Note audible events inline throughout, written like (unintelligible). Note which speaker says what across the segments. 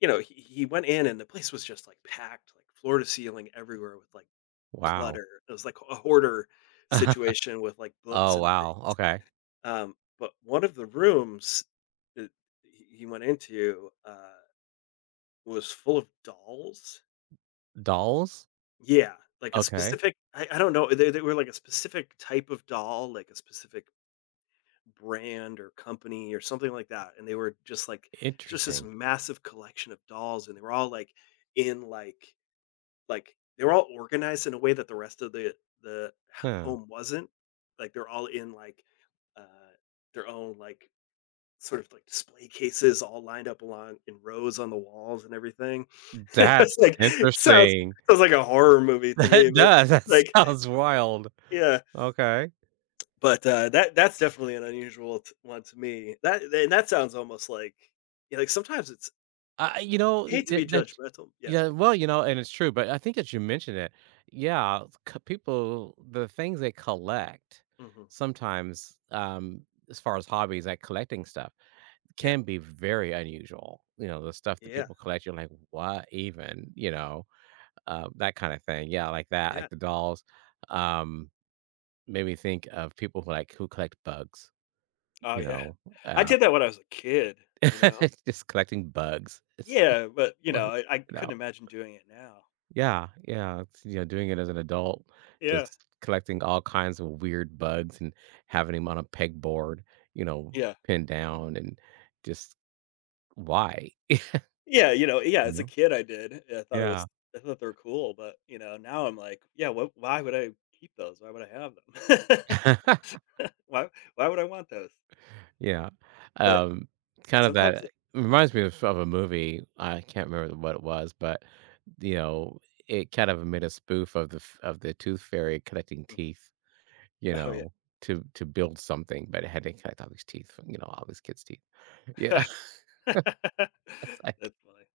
Speaker 1: You know, he he went in, and the place was just, like, packed, like, floor to ceiling everywhere with, like,
Speaker 2: Wow.
Speaker 1: clutter. It was, like, a hoarder
Speaker 2: (chuckles)
Speaker 1: situation with, like, books
Speaker 2: Oh,
Speaker 1: and things,
Speaker 2: wow. Okay.
Speaker 1: um, but one of the rooms that he he went into, uh, was full of dolls.
Speaker 2: Dolls?
Speaker 1: Yeah. Like, a
Speaker 2: Okay.
Speaker 1: specific I I don't know, uh, they they were, like, a specific type of doll, like, a specific brand or company or something like that, and they were just, like it's just this
Speaker 2: Interesting.
Speaker 1: massive collection of dolls, and they were all, like, in, like like they were all organized in a way that the rest of the the h
Speaker 2: Hmm.
Speaker 1: home wasn't, like, they're all in, like, uh, their own, like, sort of, like, display cases, all lined up along in rows on the walls and everything. It's
Speaker 2: That's
Speaker 1: like sounds
Speaker 2: interesting.
Speaker 1: sounds like a horror movie to me,
Speaker 2: That
Speaker 1: but,
Speaker 2: does. That
Speaker 1: like
Speaker 2: sounds wild.
Speaker 1: Yeah.
Speaker 2: Okay.
Speaker 1: But, uh, that that's definitely an unusual t one to me. That th and that sounds almost, like yeah, like, sometimes it's
Speaker 2: I I you know, i
Speaker 1: Hate to
Speaker 2: ye
Speaker 1: be
Speaker 2: that ch
Speaker 1: judgmental yeah.
Speaker 2: yeah, well, you know, and it's true, but I think that you mentioned it. Yeah, c people, the things they collect
Speaker 1: Mhm.
Speaker 2: sometimes, um, as far as hobbies, like, collecting stuff,
Speaker 1: Yeah.
Speaker 2: can be very unusual, you know, the stuff that
Speaker 1: Yeah.
Speaker 2: people collect, you're like, "What even?" you know, uh, that kinda thing. Yeah, like, that, like,
Speaker 1: Yeah.
Speaker 2: the dolls, um, made me think of people who like, who collect bugs,
Speaker 1: Oh,
Speaker 2: you
Speaker 1: yeah.
Speaker 2: know,
Speaker 1: I
Speaker 2: um
Speaker 1: did that when I was a kid, you know?
Speaker 2: (laughs) Just collecting bugs. It's you
Speaker 1: Yeah, but, you know,
Speaker 2: was
Speaker 1: I I
Speaker 2: (unintelligible) You know.
Speaker 1: couldn't imagine doing it now.
Speaker 2: Yeah. Yeah, it's you know, doing it as an adult,
Speaker 1: Yeah.
Speaker 2: just collecting all kinds of weird bugs and having 'em on a pegboard, you know,
Speaker 1: Yeah.
Speaker 2: pinned down and just, why?
Speaker 1: Yeah, you know,
Speaker 2: (chuckles)
Speaker 1: yeah,
Speaker 2: You
Speaker 1: as a
Speaker 2: know?
Speaker 1: kid, I did, and I thought it was
Speaker 2: Yeah.
Speaker 1: I thought they're cool, but, you know, now I'm like, yeah, what why would I keep those? Why would I have them?
Speaker 2: (laughs)
Speaker 1: (laughs) Why why would I want those?
Speaker 2: Yeah.
Speaker 1: But
Speaker 2: Um, kind of
Speaker 1: sometimes
Speaker 2: that,
Speaker 1: it yeah.
Speaker 2: reminds me of of a movie, I can't remember what it was, but, the o it kind of made a spoof of the f of the tooth fairy collecting
Speaker 1: Mhm.
Speaker 2: teeth, you
Speaker 1: Oh, yeah.
Speaker 2: know, to to build something, but it had to collect all these teeth from, you know, all these kids teeth. Yeah.
Speaker 1: (laughs) That's
Speaker 2: (laughs) That's like
Speaker 1: funny.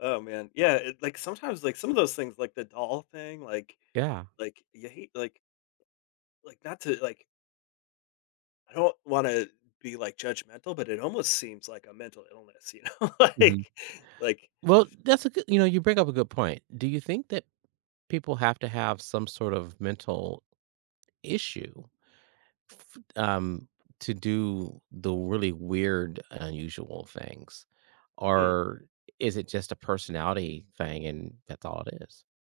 Speaker 1: Oh, man. Yeah, it like sometimes, like, some of those things, like, the doll thing, like
Speaker 2: Yeah.
Speaker 1: like, you hate like like, not to, like I don't wanna be, like, judgmental, but it almost seems like a mental illness, you know,
Speaker 2: Mhm.
Speaker 1: like like
Speaker 2: Well, that's a g you know, you bring up a good point. Do you think that people have to have some sort of mental issue, f um, to do the really weird, unusual things
Speaker 1: Hmm.
Speaker 2: or is it just a personality thing and that's all it is?